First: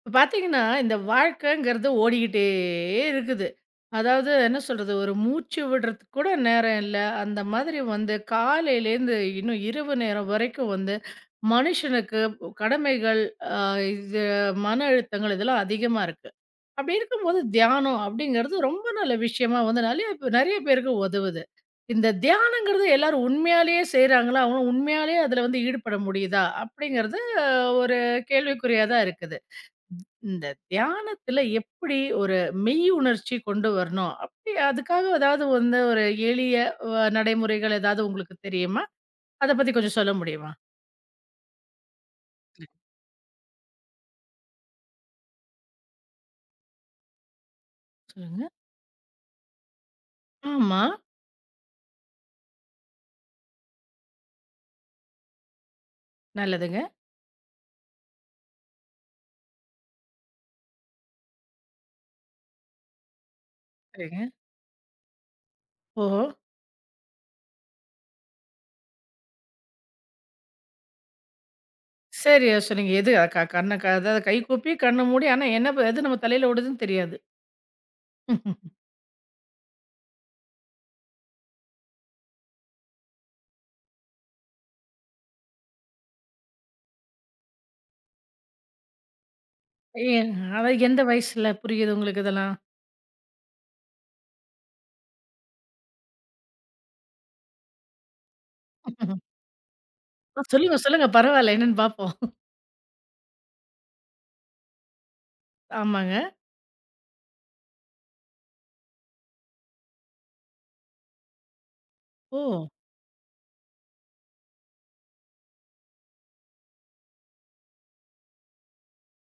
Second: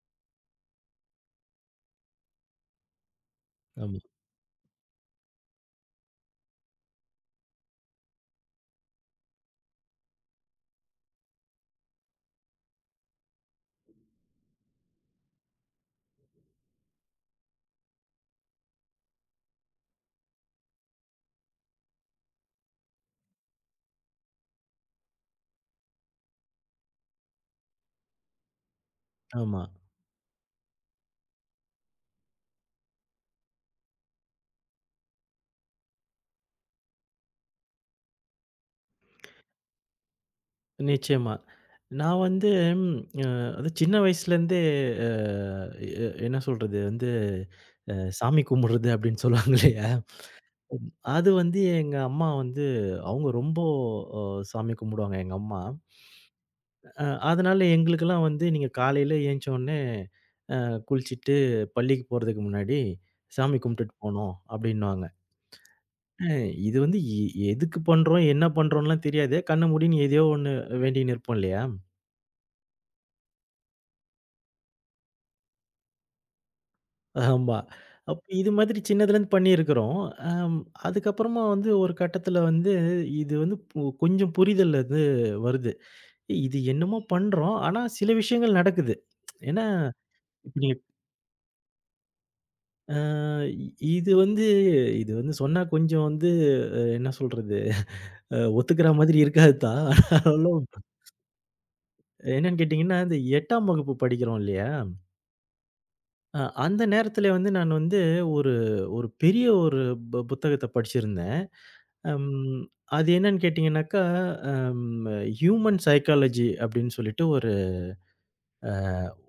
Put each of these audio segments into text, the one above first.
இப்ப பார்த்தீங்கன்னா, இந்த வாழ்க்கைங்கிறது ஓடிக்கிட்டே இருக்குது. ஆமா, அதாவது என்ன சொல்றது, ஒரு மூச்சு விடுறதுக்கு கூட நேரம் இல்ல. அந்த மாதிரி வந்து காலையிலேருந்து இன்னும் இரவு நேரம் வரைக்கும் வந்து மனுஷனுக்கு கடமைகள், அ இது மன அழுத்தங்கள் இதெல்லாம் அதிகமா இருக்கு. அப்படி இருக்கும்போது தியானம் அப்படிங்கிறது ரொம்ப நல்ல விஷயமா வந்து நெறைய நெறைய பேருக்கு உதவுது. இந்த தியானங்கிறது எல்லாரும் உண்மையாலேயே செய்றாங்களா? அவங்களும் உண்மையாலேயே அதில வந்து ஈடுபட முடியுதா? அப்படிங்கிறது ஒரு கேள்விக்குறியா தான் இருக்குது. ஆமா. இந்த தியானத்துல எப்படி ஒரு மெய் உணர்ச்சி கொண்டு வரணும்? அப்படி அதுக்காக ஏதாவது வந்து ஒரு எளிய நடைமுறைகள் ஏதாவது உங்களுக்கு தெரியுமா? அத பத்தி கொஞ்சம் சொல்ல முடியுமா? நிச்சயமா. நான் வந்து ம் அ அது சின்ன வயசுலேருந்தே அ எ என்ன சொல்றது வந்து சாமி சொல்லுங்க. கும்பிடுறது அப்படின்னு சொல்லுவாங்க இல்லையா? ஆமா. அது வந்து எங்க அம்மா வந்து அவங்க ரொம்ப அ சாமி கும்பிடுவாங்க எங்க அம்மா. நல்லதுங்க. அ அதனால எங்களுக்கெல்லாம் வந்து நீங்க காலையில ஏஞ்சோனே அ குளிச்சுட்டு பள்ளிக்கு போறதுக்கு முன்னாடி சாமி கும்பிட்டுட்டு சரிங்க. போணும் அப்படின்னுவாங்க. ஓஹோ! அ இது வந்து எதுக்கு பண்றோம்? என்ன பண்றோம்லாம் தெரியாது. கண்ண மூடின்னு எதையோ ஒண்ணு வேண்டின்னு இருப்போம் இல்லையா? சரியா சொன்னீங்க. எது அ- க கண்ண க அதாவது கை கூப்பி கண்ண மூடி ஆனா என்ன ப எது நம்ம தலையில ஓடுதுன்னு தெரியாது. ஆமா. அப்ப இது மாதிரி சின்னதுலேருந்து பண்ணியிருக்கிறோம். அம் அதுக்கப்புறமா வந்து ஒரு கட்டத்தில வந்து இது வந்து கொஞ்சம் புரிதல் அது வருது. ஏய், இது என்னமோ பண்றோம். ஆனா சில விஷயங்கள் நடக்குது. ஏன்னா ஏ இப்ப நீங்க அதாவது எந்த வயசுல புரியுது உங்களுக்கு இதெல்லாம்? அ இது வந்து இது வந்து சொன்னா கொஞ்சம் வந்து என்ன சொல்றது? ஒத்துக்கிற மாதிரி இருக்காது தான். ஆ ஆனாலும் சொல்லுங்க, சொல்லுங்க. பரவால்ல. என்னன்னு பார்ப்போம். என்னன்னு கேட்டீங்கன்னா, இந்த 8ஆம் வகுப்பு படிக்கிறோம் இல்லையா? ஆமாங்க. அந்த நேரத்துல வந்து நான் வந்து ஒரு ஒரு பெரிய ஒரு புத்தகத்த படிச்சிருந்தேன். அம் ஓ! அது என்னன்னு கேட்டீங்கன்னாக்கா, அம் ஹியூமன் சைக்காலஜி அப்படின்னு சொல்லிட்டு ஒரு அ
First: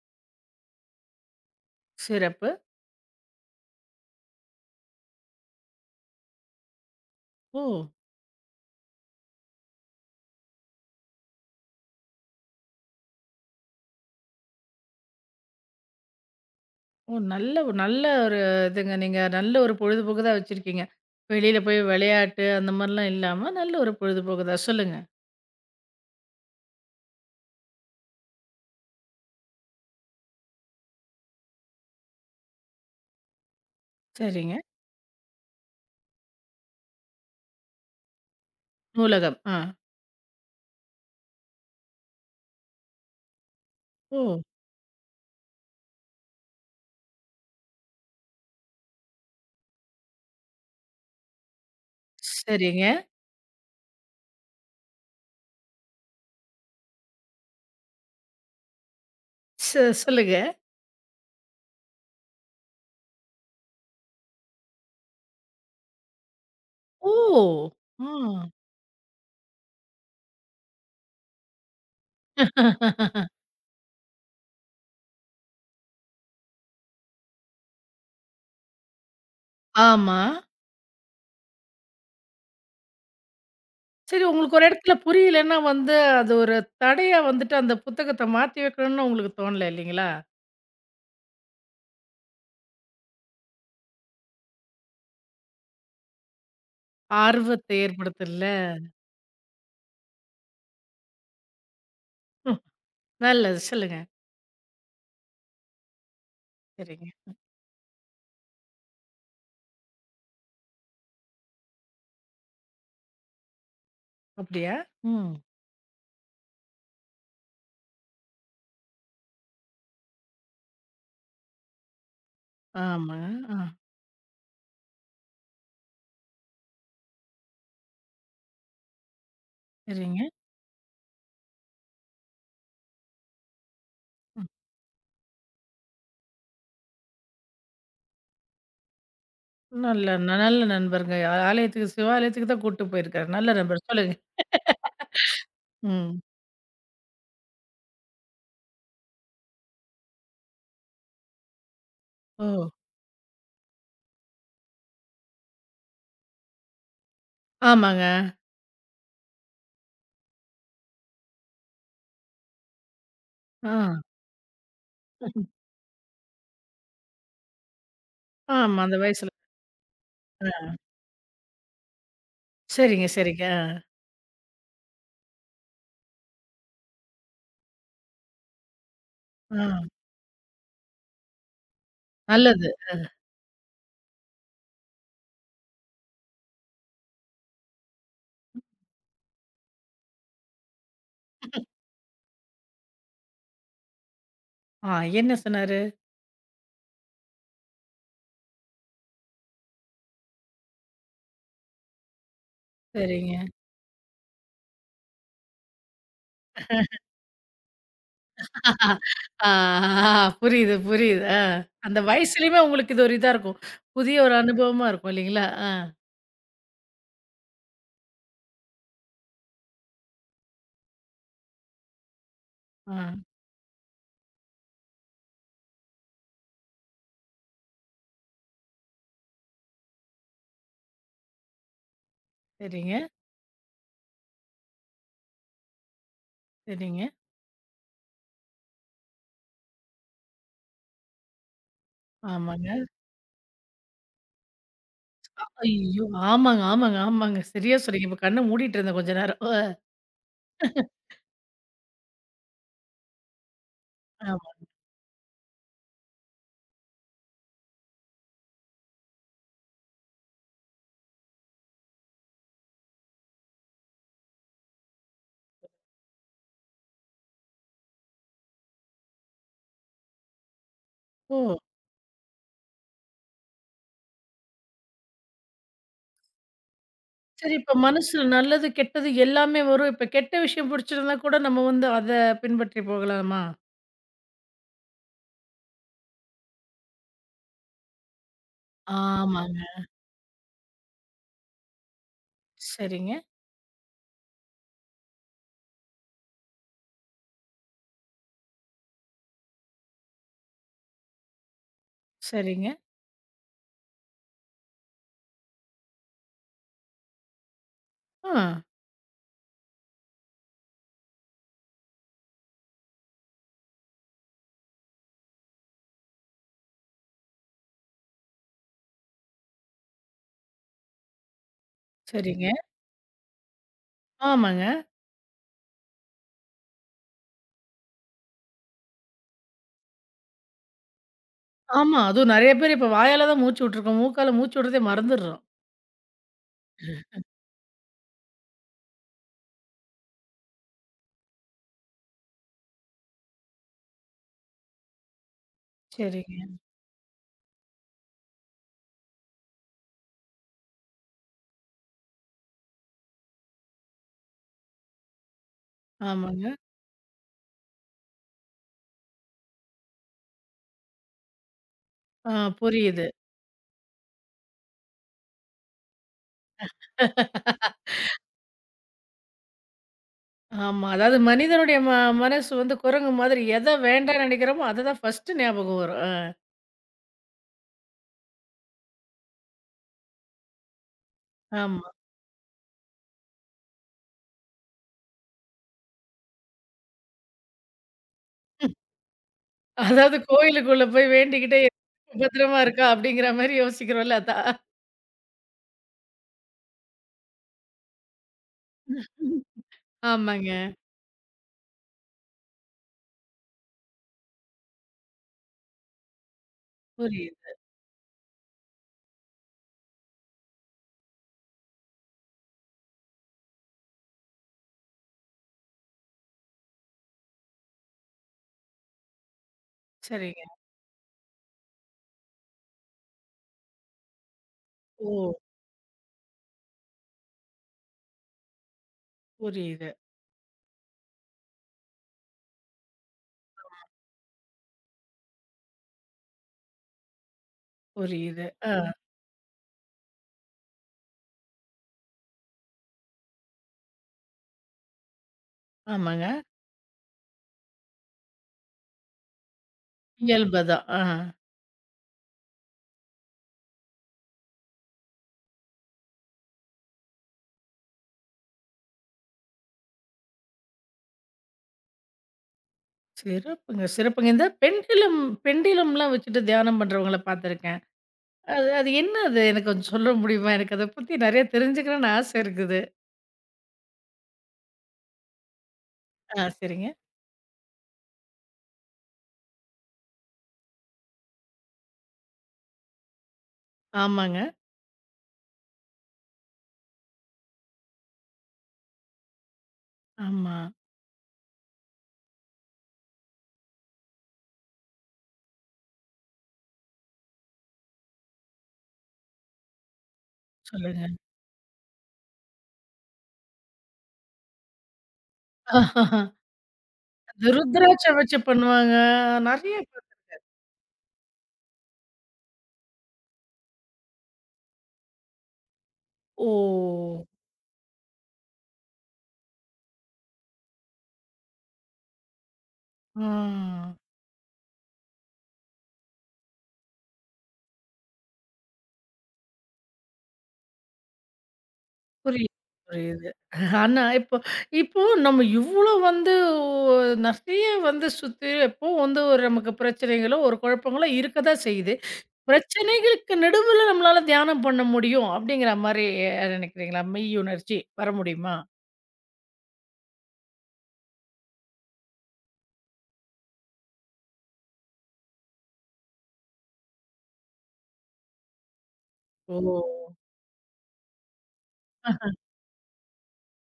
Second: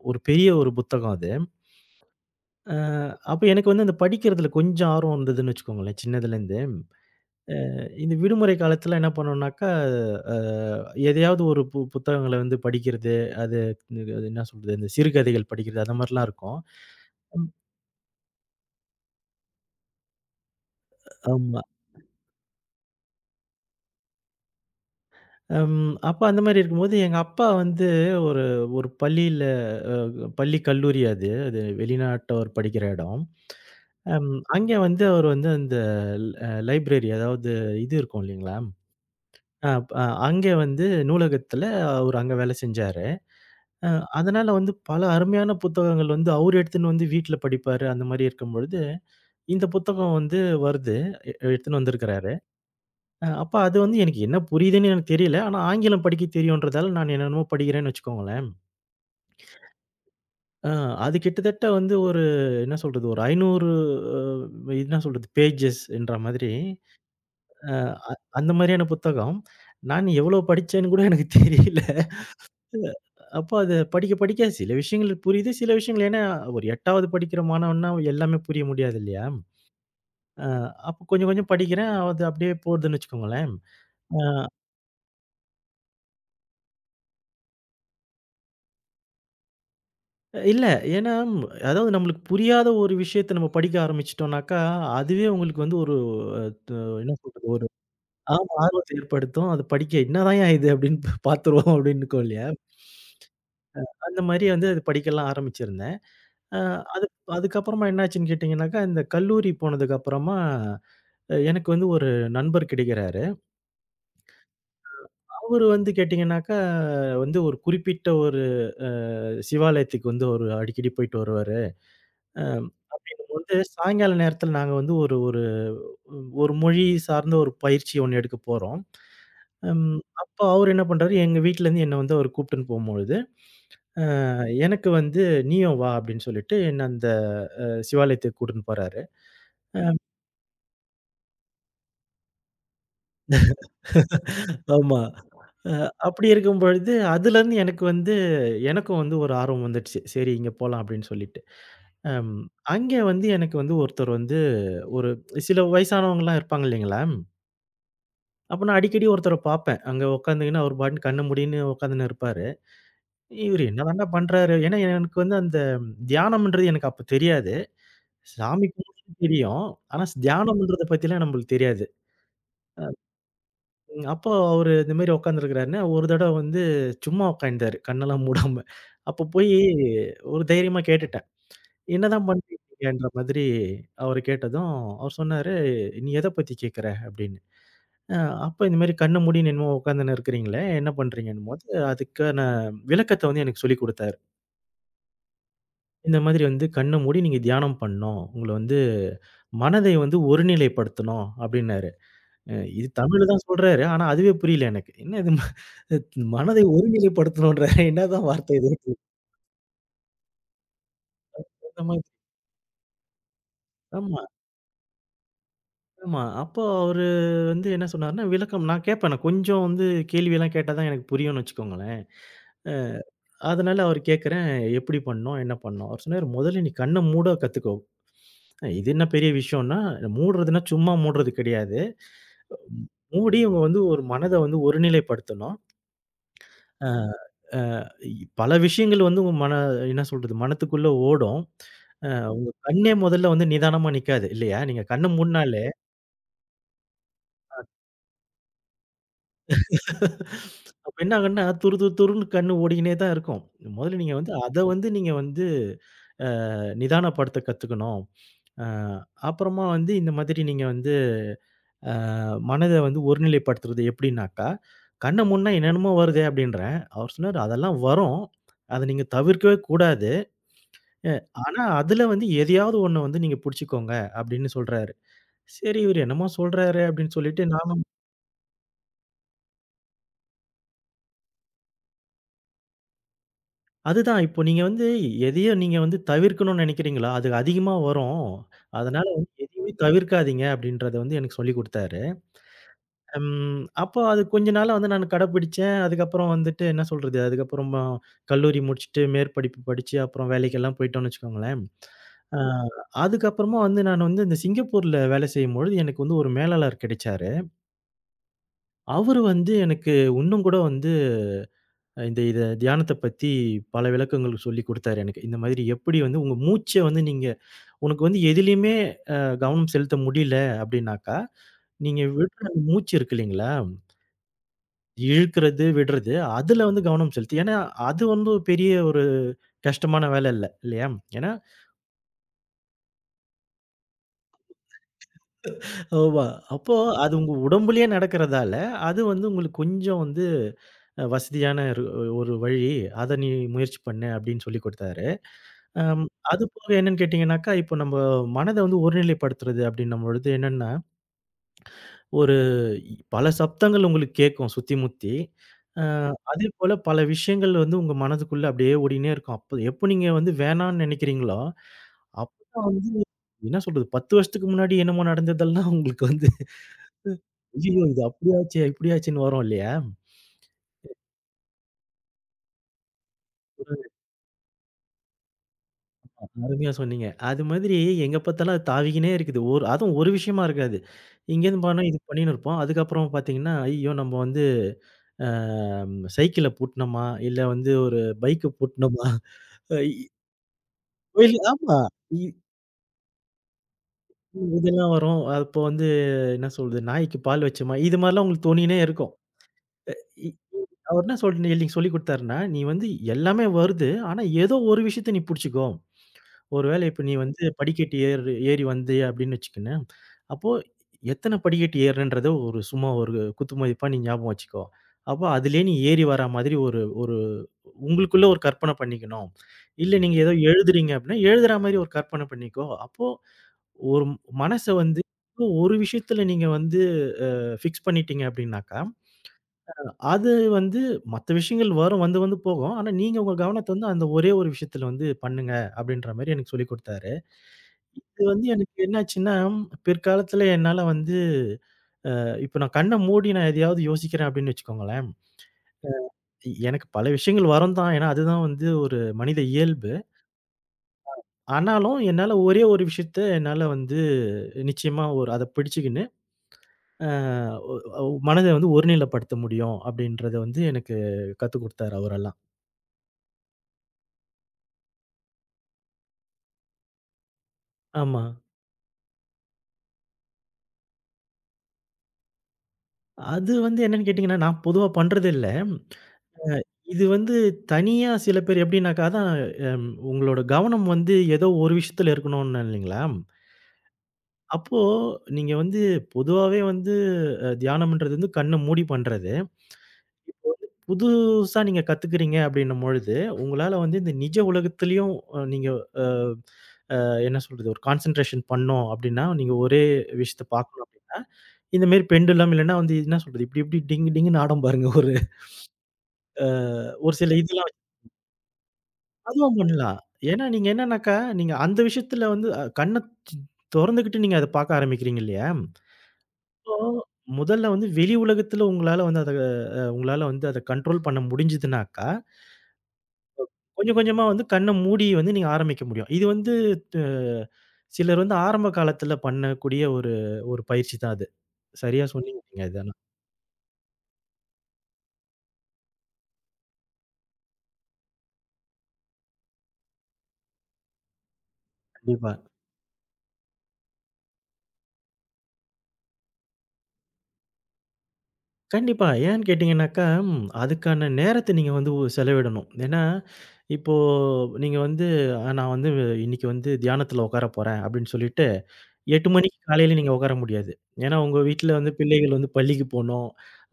ஒரு பெரிய ஒரு புத்தகம் அது. சிறப்பு. அ அப்ப எனக்கு வந்து அந்த படிக்கிறதுல கொஞ்சம் ஆர்வம் இருந்ததுன்னு வச்சுக்கோங்களேன், சின்னதுலேருந்து. ஓ! இந்த விடுமுறை காலத்துல என்ன பண்ணுவேன்னாக்கா, அ எதையாவது ஒரு புத்தகங்கள வந்து படிக்கிறது, அது அது என்ன சொல்றது, இந்த சிறுகதைகள் படிக்கிறது அந்த மாரிலாம் இருக்கும். ஓ! ம் நல்ல ஒரு இதுங்க. நீங்க நல்ல ஒரு பொழுதுபோக்கு தான் வச்சிருக்கீங்க. வெளியில ஆமா. போய் விளையாட்டு அந்த மாரிலாம் இல்லாம, நல்ல ஒரு பொழுதுபோக்கு தான். சொல்லுங்க. அம் அப்ப அந்த மாரி இருக்கும்போது, எங்க அப்பா வந்து ஒரு ஒரு பள்ளியில அ பள்ளி, கல்லூரி அது. அது வெளிநாட்டவர் படிக்கிற இடம். அம் சரிங்க. அங்கே வந்து அவர் வந்து அந்த லைப்ரரி அதாவது இது இருக்கும் இல்லைங்களா? நூலகம். ஆ. அ அ அங்கே வந்து நூலகத்தில அவர் அங்க வேலை செஞ்சாரு. அ ஓ! அதனால வந்து பல அருமையான புத்தகங்கள் வந்து அவரு எடுத்துன்னு வந்து வீட்ல படிப்பாரு. அந்த மாரி இருக்கும்பொழுது, இந்த புத்தகம் வந்து வருது. எடுத்துன்னு வந்திருக்கிறாரு. சரிங்க. அப்ப அது வந்து எனக்கு என்ன புரியுதுன்னு எனக்கு தெரியல. ஆனா ஆங்கிலம் படிக்க தெரியுன்றதால நான் என்னென்னமோ படிக்கிறேன்னு வச்சுக்கோங்களேன். ச சொல்லுங்க. ஆ அது கிட்டத்தட்ட வந்து ஒரு என்ன சொல்றது, ஒரு 500 என்ன சொல்றது பேஜஸ் என்ற மாதிரி ஓ! ஆ. அ அந்த மாதிரியான புத்தகம். நான் எவ்வளோ படிச்சேன்னு கூட எனக்கு தெரியல. அப்போ அத படிக்க படிக்க சில விஷயங்கள் புரியுது, சில விஷயங்கள் ஏன்னா ஒரு 8வது படிக்கிற மாணவன்னா எல்லாமே புரிய முடியாது இல்லையா? ஆமா. அ அப்போ கொஞ்சம் கொஞ்சம் படிக்கிறேன். அது அப்படியே போதுன்னு வச்சுக்கோங்களேன். அ சரி உங்களுக்கு ஒரு இடத்துல புரியலன்னா வந்து, அது ஒரு தடையா வந்துட்டு அந்த புத்தகத்த மாத்தி வைக்கணும்னு உங்களுக்கு தோணல இல்லைங்களா? இல்ல ஏன்னா அதாவது நம்மளுக்கு புரியாத ஒரு விஷயத்த நம்ம படிக்க ஆரம்பிச்சுட்டோம்னாக்கா, அதுவே உங்களுக்கு வந்து ஒரு அ என்ன சொல்றது ஆர்வத்த ஏற்படுத்துல்ல. ஆமா. ஆர்வத்த ஏற்படுத்தும். அது படிக்க "என்னதாய்யா இது?" அப்படின்னு பார்த்துருவோம் அப்படின்னு இருக்கும் இல்லையா? ம். நல்லது. சொல்லுங்க. அந்த மாரி வந்து அது படிக்கலாம் ஆரம்பிச்சிருந்தேன். அ அது சரிங்க. அதுக்கப்புறமா என்னாச்சுன்னு கேட்டீங்கன்னாக்கா, இந்த கல்லூரி போனதுக்கப்புறமா எனக்கு வந்து ஒரு நண்பர் கிடைக்கிறாரு. அப்படியா? ம். அவரு வந்து கேட்டீங்கன்னாக்கா, வந்து ஒரு குறிப்பிட்ட ஒரு அ சிவாலயத்துக்கு வந்து அவரு அடிக்கடி போயிட்டு வருவாரு. அ ஆமாங்க. அப்படிங்கும்போது, ஆ. சாயங்கால நேரத்தில நாங்க வந்து ஒரு ஒரு ஒரு மொழி சார்ந்த ஒரு பயிற்சி ஒண்ணு எடுக்க போறோம். ம் சரிங்க. அப்ப அவரு என்ன பண்றாரு, எங்க வீட்லருந்து என்ன வந்து அவரு கூப்ட்டுன்னு போம்பொழுது, அ எனக்கு வந்து "நீயும் வா" அப்படின்னு சொல்லிட்டு என்ன அந்த சிவாலயத்துக்கு கூட்டின்னு போறாரு. நல்ல நல்ல நண்பருங்க. ஆலயத்துக்கு சிவாலயத்துக்கு தான் கூட்டு போயிருக்காரு. நல்ல நண்பர். சொல்லுங்க. ஆமா. அ ம். அப்படி இருக்கும் பொழுது, அதுலருந்து எனக்கு வந்து எனக்கும் வந்து ஒரு ஆர்வம் வந்துடுச்சு. சரி இங்க போலாம் அப்படின்னு சொல்லிட்டு. அம் ஓ! அங்கே வந்து எனக்கு வந்து ஒருத்தர் வந்து ஒரு சில வயசானவங்கலாம் இருப்பாங்க இல்லைங்களா? ஆமாங்க. அப்ப நான் அடிக்கடி ஒருத்தர பார்ப்பேன். அங்க உட்காந்துக்கின்னு அவர் பாட்டுன்னு கண்ண மூடின்னு உட்காந்துன்னு இருப்பாரு. இவரு ஆ. என்னதான்டா பண்றாரு? ஏன்னா எனக்கு வந்து அந்த தியானம்ன்றது எனக்கு அப்ப தெரியாது. சாமி ஆமா. அந்த கும்பிட வயசுல. தெரியும். ஆனா ஆ. தியானம்ன்றத பத்திலாம் நம்மளுக்கு தெரியாது. சரிங்க, சரிங்க. ம் அப்போ அவரு இந்த மாரி உட்காந்துருக்கிறாருன்னு, ஒரு தடவ வந்து சும்மா உட்கார்ந்தாரு. கண்ணெல்லாம் மூடாம. அப்போ போயி ஆ. ஆ. ஒரு தைரியமா கேட்டுட்டேன். "என்னதான் நல்லது. பண்றீங்கன்ற" மாதிரி அவரு கேட்டதும், அவர் சொன்னாரு, "நீ எத பத்தி கேட்குற?" அப்படின்னு. அ அப்ப இந்த மாரி கண்ண மூடின்னு என்னமோ உட்காந்துன்னு இருக்குறீங்களே! என்ன பண்றீங்கன்னும்போது, அதுக்கான விளக்கத்த வந்து எனக்கு சொல்லிக் குடுத்தாரு. ஆ என்ன சொன்னாரு? இந்த மாதிரி வந்து கண்ண மூடி நீங்க தியானம் பண்ணணும். உங்கள வந்து மனதை வந்து ஒருநிலைப்படுத்தணும் அப்டின்னாரு. அ இது தமிழ்ல சரிங்க. தான் சொல்றாரு. ஆனா அதுவே புரியல எனக்கு. என்ன இது மனதை ஒருநிலைப்படுத்தணுன்றாரு. என்னதான் வார்த்தை இது? ஆ, புரியுது, புரியுது. ஆ. அந்த அந்த மாதிரி வயசுலயுமே உங்களுக்கு இது ஒரு இதா இருக்கும். புதிய ஆமா, ஒரு அனுபவமா இருக்கும் இல்லைங்களா? ஆ. ஆமா. அப்போ அவரு வந்து என்ன சொன்னாருன்னா, விளக்கம் நான் கேட்பேன். நான் கொஞ்சம் வந்து கேள்விலாம் கேட்டா தான் எனக்கு புரியும்னு வச்சுக்கோங்களேன். ஆ. அதனால அவரு கேட்கிறேன், "எப்படி பண்ணோம்? என்ன பண்ணோம்?" அவரு சொன்னாரு, "முதல்ல நீ கண்ண மூட கத்துக்கோ. இது என்ன பெரிய விஷயம்னா, மூடுறதுன்னா சும்மா மூடுறது கிடையாது. சரிங்க, மூடி அவங்க வந்து ஒரு மனத வந்து ஒருநிலைப்படுத்தணும். ஆ. சரிங்க. அ பல விஷயங்கள் வந்து உங்க மன என்ன சொல்றது? மனத்துக்குள்ள ஓடும். அ உங்க ஆமாங்க. கண்ணே முதல்ல வந்து நிதானமா நிக்காது இல்லையா? நீங்க கண்ண மூடுனாலே ஐயோ! ஆமாங்க, ஆமாங்க, ஆமாங்க. சரியா சொன்னீங்க. இப்ப கண்ண மூடிட்டு இருந்தேன் கொஞ்ச நேரம். அப்ப என்ன ஆகும்னா, துரு துரு துருன்னு கண்ணு ஓடிக்கினே தான் இருக்கும். முதல்ல நீங்க வந்து ஆமா. அத வந்து நீங்க வந்து அ நிதானப்படுத்த கத்துக்கணும்." அ அப்புறமா வந்து இந்த மாதிரி நீங்க வந்து அ மனத வந்து ஒருநிலைப்படுத்துறது எப்படின்னாக்கா, கண்ண மூடுனா என்னென்னமோ வருதே அப்படின்றேன். அவர் சொன்னாரு, "அதெல்லாம் வரும். அத நீங்க தவிர்க்கவே கூடாது. அ ஓ! ஆனா அதுல வந்து எதையாவது ஒண்ண வந்து நீங்க புடிச்சுக்கோங்க" அப்படின்னு சொல்றாரு. சரி இவரு என்னமோ சொல்றாரு அப்படின்னு சொல்லிட்டு சரி, இப்ப நானும் மனசுல நல்லது, கெட்டது எல்லாமே வரும். இப்ப கெட்ட விஷயம் புடிச்சிருந்தா கூட நம்ம வந்து அத பின்பற்றி போகலாமா? அதுதான் இப்போ நீங்க வந்து எதையும் நீங்க வந்து தவிர்க்கணும்னு நெனைக்கிறீங்களா? அது அதிகமா வரும். அதனால வந்து ஆமாங்க. எதையுமே தவிர்க்காதீங்க அப்படின்றத வந்து எனக்கு சொல்லிக் குடுத்தாரு. சரிங்க, ம். அப்போ அது கொஞ்ச நாளா வந்து நான் கடைப்பிடிச்சேன். அதுக்கப்புறம் வந்துட்டு என்ன சொல்றது, அதுக்கப்புறமா கல்லூரி முடிச்சுட்டு மேற்படிப்பு படிச்சு, அப்புறம் வேலைக்கெல்லாம் போயிட்டோம்னு வச்சுக்கோங்களேன். அ சரிங்க. அதுக்கப்புறமா வந்து நான் வந்து இந்த சிங்கப்பூர்ல வேலை செய்யும்பொழுது, எனக்கு வந்து ஒரு மேலாளர் கிடைச்சாரு. ஆ, அவரு வந்து எனக்கு இன்னும் கூட வந்து இந்த தியானத்த பத்தி பல விளக்கங்கள் சொல்லிக் குடுத்தாரு எனக்கு. இந்த மாதிரி எப்படி வந்து உங்க மூச்ச வந்து நீங்க உனக்கு வந்து எதிலயுமே அ கவனம் செலுத்த முடியல அப்படின்னாக்கா, நீங்க விடுற சரிங்க. அந்த மூச்சு இருக்கு இல்லைங்களா? ஆமாங்க. இழுக்கிறது, விடுறது. அதுல வந்து கவனம் செலுத்து. ஏன்னா, அது வந்து பெரிய ஒரு கஷ்டமான வேலை இல்ல. இல்லையா? ஏன்னா ஆமா. அதுவும் நெறைய பேர் இப்ப வாயால தான் மூச்சு விட்டுருக்கோம். மூக்கால மூச்சு விடுறதே மறந்துடுறோம். ஆமா. அப்போ அது உங்க உடம்புலயே நடக்கிறதால, அது வந்து உங்களுக்கு கொஞ்சம் வந்து வசதியான ஒரு ஒரு வழி. அத நீ முயற்சி பண்ணு அப்படின்னு சொல்லிக் குடுத்தாரு. அம் அது சரிங்க. போக என்னன்னு கேட்டீங்கன்னாக்கா, இப்போ நம்ப மனத வந்து ஒருநிலைப்படுத்துறது அப்படின்னும் பொழுது என்னன்னா ஒரு பல சப்தங்கள் உங்களுக்கு கேட்கும் சுத்தி முத்தி. அ ஆமாங்க. அதேபோல பல விஷயங்கள் வந்து உங்க மனதுக்குள்ள அப்படியே ஓடின்னே இருக்கும். அப்ப எப்போ நீங்க வந்து வேணான்னு நினைக்கிறீங்களோ, ஆ அப்பதான் வந்து புரியுது. என்ன சொல்றது 10 வருஷத்துக்கு முன்னாடி என்னமோ நடந்ததெல்லாம் உங்களுக்கு வந்து ஐயயோ! இது அப்படியாச்சே, இப்படியாச்சேன்னு வரும் இல்லையா? ஆமா. அதாவது மனிதனுடைய மனசு வந்து குரங்கு மாதிரி எத சொல்லுங்க. வேண்டான்னு நெனைக்கிறோமோ, அததான் ஃபர்ஸ்ட் ஞாபகம் வரும். ஆ, அருமையா சொன்னீங்க. அது மாதிரி எங்க பார்த்தாலும் அது தாவிக்கினே இருக்குது. ஒரு அதுவும் ஒரு விஷயமா இருக்காது. இங்கேருந்து போனா ஆமா. இது பண்ணின்னு இருப்போம். அதுக்கப்புறம் பார்த்தீங்கன்னா, ஐயோ! நம்ம வந்து அ சைக்கிள பூட்டுனோமா, இல்ல வந்து ஒரு பைக்க பூட்டுனோமா அ இ அதாவது கோயிலுக்குள்ள போய் வெளி வேண்டிக்கிட்டே, ஆமா. இ "பத்திரமா இருக்கா?" அப்படிங்கிற மாரி யோசிக்கிறோம்ல அதான். இதெல்லாம் வரும். அப்போ வந்து என்ன சொல்றது, நாய்க்கு பால் வச்சோமா, இது மாரிலாம் உங்களுக்கு தோணினே இருக்கும். இ ஆமாங்க. அவர் என்ன சொல் நீங்க சொல்லிக் குடுத்தாருன்னா, நீ வந்து எல்லாமே வருது. ஆனா, ஏதோ ஒரு விஷயத்த நீ புடிச்சுக்கோ. ஒருவேளை இப்ப நீ வந்து புரியுது. படிக்கட்டு ஏறு ஏறி வந்திய அப்படின்னு வச்சுக்கோயேன். அப்போ எத்தன படிக்கட்டு ஏறுறன்றத ஒரு சும்மா ஒரு குத்துமதிப்பா நீ ஞாபகம் வச்சுக்கோ. அப்போ அதிலேயே நீ ஏறி வர மாதிரி ஒரு ஒரு உங்களுக்குள்ள ஒரு கற்பனை பண்ணிக்கணும். இல்ல நீங்க ஏதோ சரிங்க. எழுதுறீங்க அப்படின்னா, எழுதுற மாரி ஒரு கற்பனை பண்ணிக்கோ. அப்போ ஒரு மனச வந்து ஓ! ஒரு விஷயத்துல நீங்க வந்து அ ஃபிக்ஸ் பண்ணிட்டீங்க அப்படின்னாக்கா, புரியுது, அது வந்து மத்த விஷயங்கள் வரும் வந்து வந்து போகும். ஆனா, நீங்க உங்க கவனத்த வந்து அந்த ஒரே ஒரு விஷயத்துல வந்து பண்ணுங்க அப்படின்ற மாரி எனக்கு சொல்லிக் குடுத்தாரு. இது புரியுது. வந்து ஆ, எனக்கு என்னாச்சுன்னா, பிற்காலத்துல என்னால வந்து இப்ப நான் கண்ண மூடி நான் எதையாவது யோசிக்கிறேன் அப்படின்னு வச்சுக்கோங்களேன், ஆமாங்க. எனக்கு பல விஷயங்கள் வரும் தான். ஏன்னா, அதுதான் வந்து ஒரு மனித இயல்பு. இயல்பு தான். ஆ. ஆனாலும் என்னால ஒரே ஒரு விஷயத்த என்னால வந்து நிச்சயமா ஒரு அத பிடிச்சுக்கின்னு அ ஒ ஒ மனத வந்து ஒருநிலைப்படுத்த முடியும் அப்படின்றத வந்து எனக்கு கத்துக் குடுத்தாரு அவரெல்லாம். சிறப்புங்க, சிறப்புங்க. இந்த பெண்டிலும் பெண்டிலம்லாம் வச்சுட்டு தியானம் பண்றவங்கள பார்த்துருக்கேன். ஆமா. அது அது என்ன அது? எனக்கு கொஞ்சம் சொல்ல முடியுமா? எனக்கு அத பத்தி நெறைய தெரிஞ்சுக்கணும்னு ஆசை இருக்குது. அது வந்து என்னன்னு கேட்டீங்கன்னா, நான் பொதுவா பண்றதில்ல. ஆ சரிங்க. இது வந்து தனியா சில பேர் எப்படின்னாக்கா, அதான் உங்களோட கவனம் வந்து ஏதோ ஒரு விஷயத்துல இருக்கணும்னே இல்லைங்களா? ஆமாங்க. அப்போ நீங்க வந்து பொதுவாவே வந்து தியானம்ன்றது வந்து கண்ண மூடி பண்றது. இப்போ ஆமா. வந்து புதுசா நீங்க கத்துக்கிறீங்க அப்படின்னும் பொழுது, உங்களால வந்து இந்த நிஜ உலகத்திலயும் நீங்க அ என்ன சொல்றது? ஒரு கான்சன்ட்ரேஷன் பண்ணோம் அப்டின்னா, நீங்க ஒரே விஷயத்த பார்க்கணும் சொல்லுங்க. அப்டின்னா, இந்த மாரி பெண்டுலம் இல்லன்னா வந்து என்ன சொல்றது? இப்டி இப்டி டிங் டிங்ன்னு ஆடும் பாருங்க ஒரு அ ஒரு சில அந்த இதெல்லாம் வச்சு ருத்ராட்சம் வச்சு பண்ணுவாங்க. அதுவும் நெறைய பண்ணலாம். ஏன்னா நீங்க என்னன்னாக்கா, நீங்க அந்த விஷயத்துல வந்து கண்ண த் தொறந்துகிட்டு நீங்க அத பார்க்க ஆரம்பிக்கிறீங்க இல்லையா? ஓ! அப்போ முதல்ல வந்து வெளி உலகத்துல உங்களால வந்து அத கண்ட்ரோல் பண்ண முடிஞ்சதுனாக்கா ஆ. கொஞ்சம் கொஞ்சமா வந்து கண்ண மூடி வந்து நீங்க ஆரம்பிக்க முடியும். இது வந்து து சிலர் வந்து ஆரம்ப காலத்துல பண்ணக்கூடிய ஒரு ஒரு பயிற்சி தான் அது. சரியா சொன்னீங்க புரியுது, நீங்க இது ஆனா. புரியுது. ஆனா, இப்போ இப்போ நம்ம இவ்ளோ வந்து ஒ நெறைய வந்து சுத்தி எப்பவும் வந்து ஒரு நமக்கு பிரச்சனைகளோ, ஒரு குழப்பங்களோ இருக்க தான் செய்யுது. கண்டிப்பா. பிரச்சனைகளுக்கு நடுவுல நம்மளால தியானம் பண்ண முடியும் அப்படிங்கிற மாரி நினைக்கிறீங்களா? மெய் உணர்ச்சி வர முடியுமா? கண்டிப்பா. ஏன்னு கேட்டீங்கன்னாக்கா, ம் அதுக்கான நேரத்த நீங்க வந்து செலவிடணும். ஏன்னா, இப்போ நீங்க வந்து நான் வந்து இன்னைக்கு வந்து தியானத்துல உட்கார போறேன் அப்படின்னு சொல்லிட்டு, 8 ஓ! மணிக்கு காலையில நீங்க உட்கார முடியாது. ஏன்னா, உங்க வீட்ல வந்து பிள்ளைகள் வந்து பள்ளிக்கு போணும்.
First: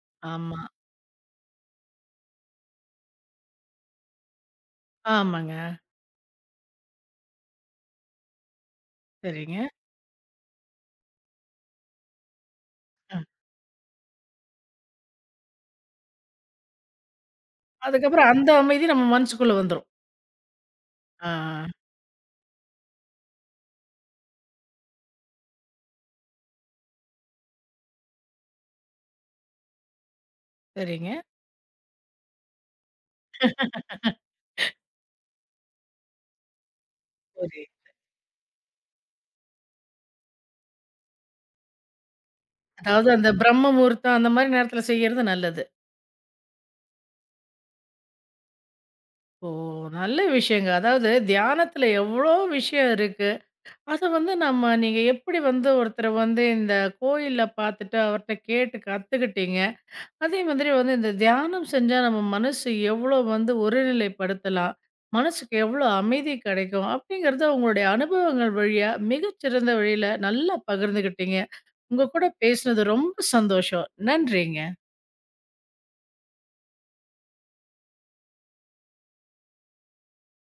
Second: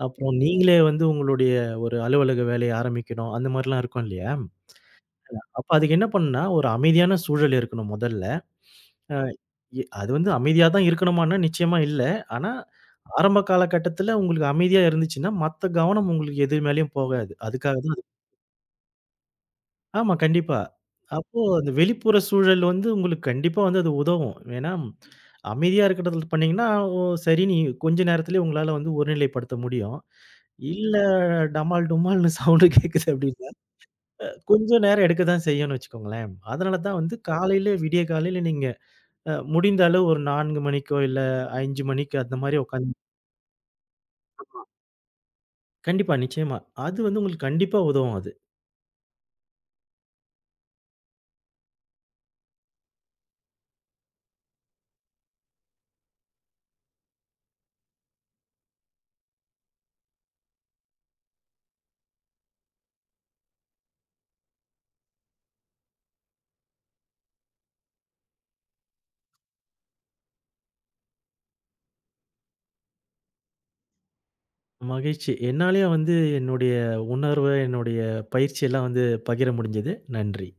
அப்புறம் ஆமா. நீங்களே வந்து உங்களுடைய ஒரு அலுவலக வேலைய ஆரம்பிக்கணும். அந்த மாரிலாம் இருக்கும் இல்லையா? ஆமாங்க. அப்ப அதுக்கு என்ன பண்ணணும்னா, ஒரு அமைதியான சூழல் இருக்கணும் முதல்ல. அ சரிங்க. எ அது வந்து அமைதியா தான் இருக்கணுமான்னா, நிச்சயமா இல்ல. ஆனா, அ. ஆரம்ப காலகட்டத்தில உங்களுக்கு அமைதியா இருந்துச்சுன்னா, மத்த கவனம் உங்களுக்கு எது மேலயும் போகாது. அதுக்காக தான் அது அதுக்கப்புறம் அந்த அமைதி நம்ம மனசுக்குள்ள வந்துரும். ஆமா, கண்டிப்பா. ஆ. அப்போ அந்த வெளிப்புற சூழல் வந்து உங்களுக்கு கண்டிப்பா வந்து அது உதவும். ஏன்னா, அமைதியா இருக்கிறதில பண்ணீங்கன்னா, ஓ சரின்னு கொஞ்ச நேரத்திலேயே உங்களால வந்து ஒருநிலைப்படுத்த முடியும். இல்ல சரிங்க. டமால் டுமால்னு சவுண்டு கேட்குது அப்டின்னா கொஞ்சம் நேரம் எடுக்க தான் செய்யும்னு வச்சுக்கோங்களேன். அதனால தான் வந்து காலையில புரியுது. விடிய காலையில நீங்க முடிந்த அளவு ஒரு 4 மணிக்கோ, இல்ல 5 மணிக்கு அந்த மாரி உட்காந்து அதாவது அந்த பிரம்ம முகூர்த்தம் அந்த மாரி நேரத்துல செய்யறது நல்லது. கண்டிப்பா, நிச்சயமா. அது வந்து உங்களுக்கு கண்டிப்பா உதவும் அது. ஓ! நல்ல விஷயங்க. அதாவது தியானத்துல எவ்ளோ விஷயம் இருக்கு. அத வந்து நம்ம நீங்க எப்படி வந்து ஒருத்தர வந்து இந்த கோயில்ல பார்த்துட்டு, அவர்ட்ட கேட்டு கத்துக்கிட்டீங்க. அதே மாதிரி வந்து இந்த தியானம் செஞ்சா நம்ம மனசு எவ்ளோ வந்து ஒருநிலைப்படுத்தலாம். மனசுக்கு எவ்ளோ அமைதி கிடைக்கும். அப்படிங்கிறத உங்களுடைய அனுபவங்கள் வழியா மிகச்சிறந்த வழியில நல்லா பகிர்ந்துகிட்டீங்க. உங்க கூட பேசினது ரொம்ப சந்தோஷம். நன்றிங்க. மகிழ்ச்சி. என்னாலயும் வந்து என்னுடைய உணர்வு, என்னுடைய பயிற்சி எல்லாம் வந்து பகிர முடிஞ்சது. நன்றி.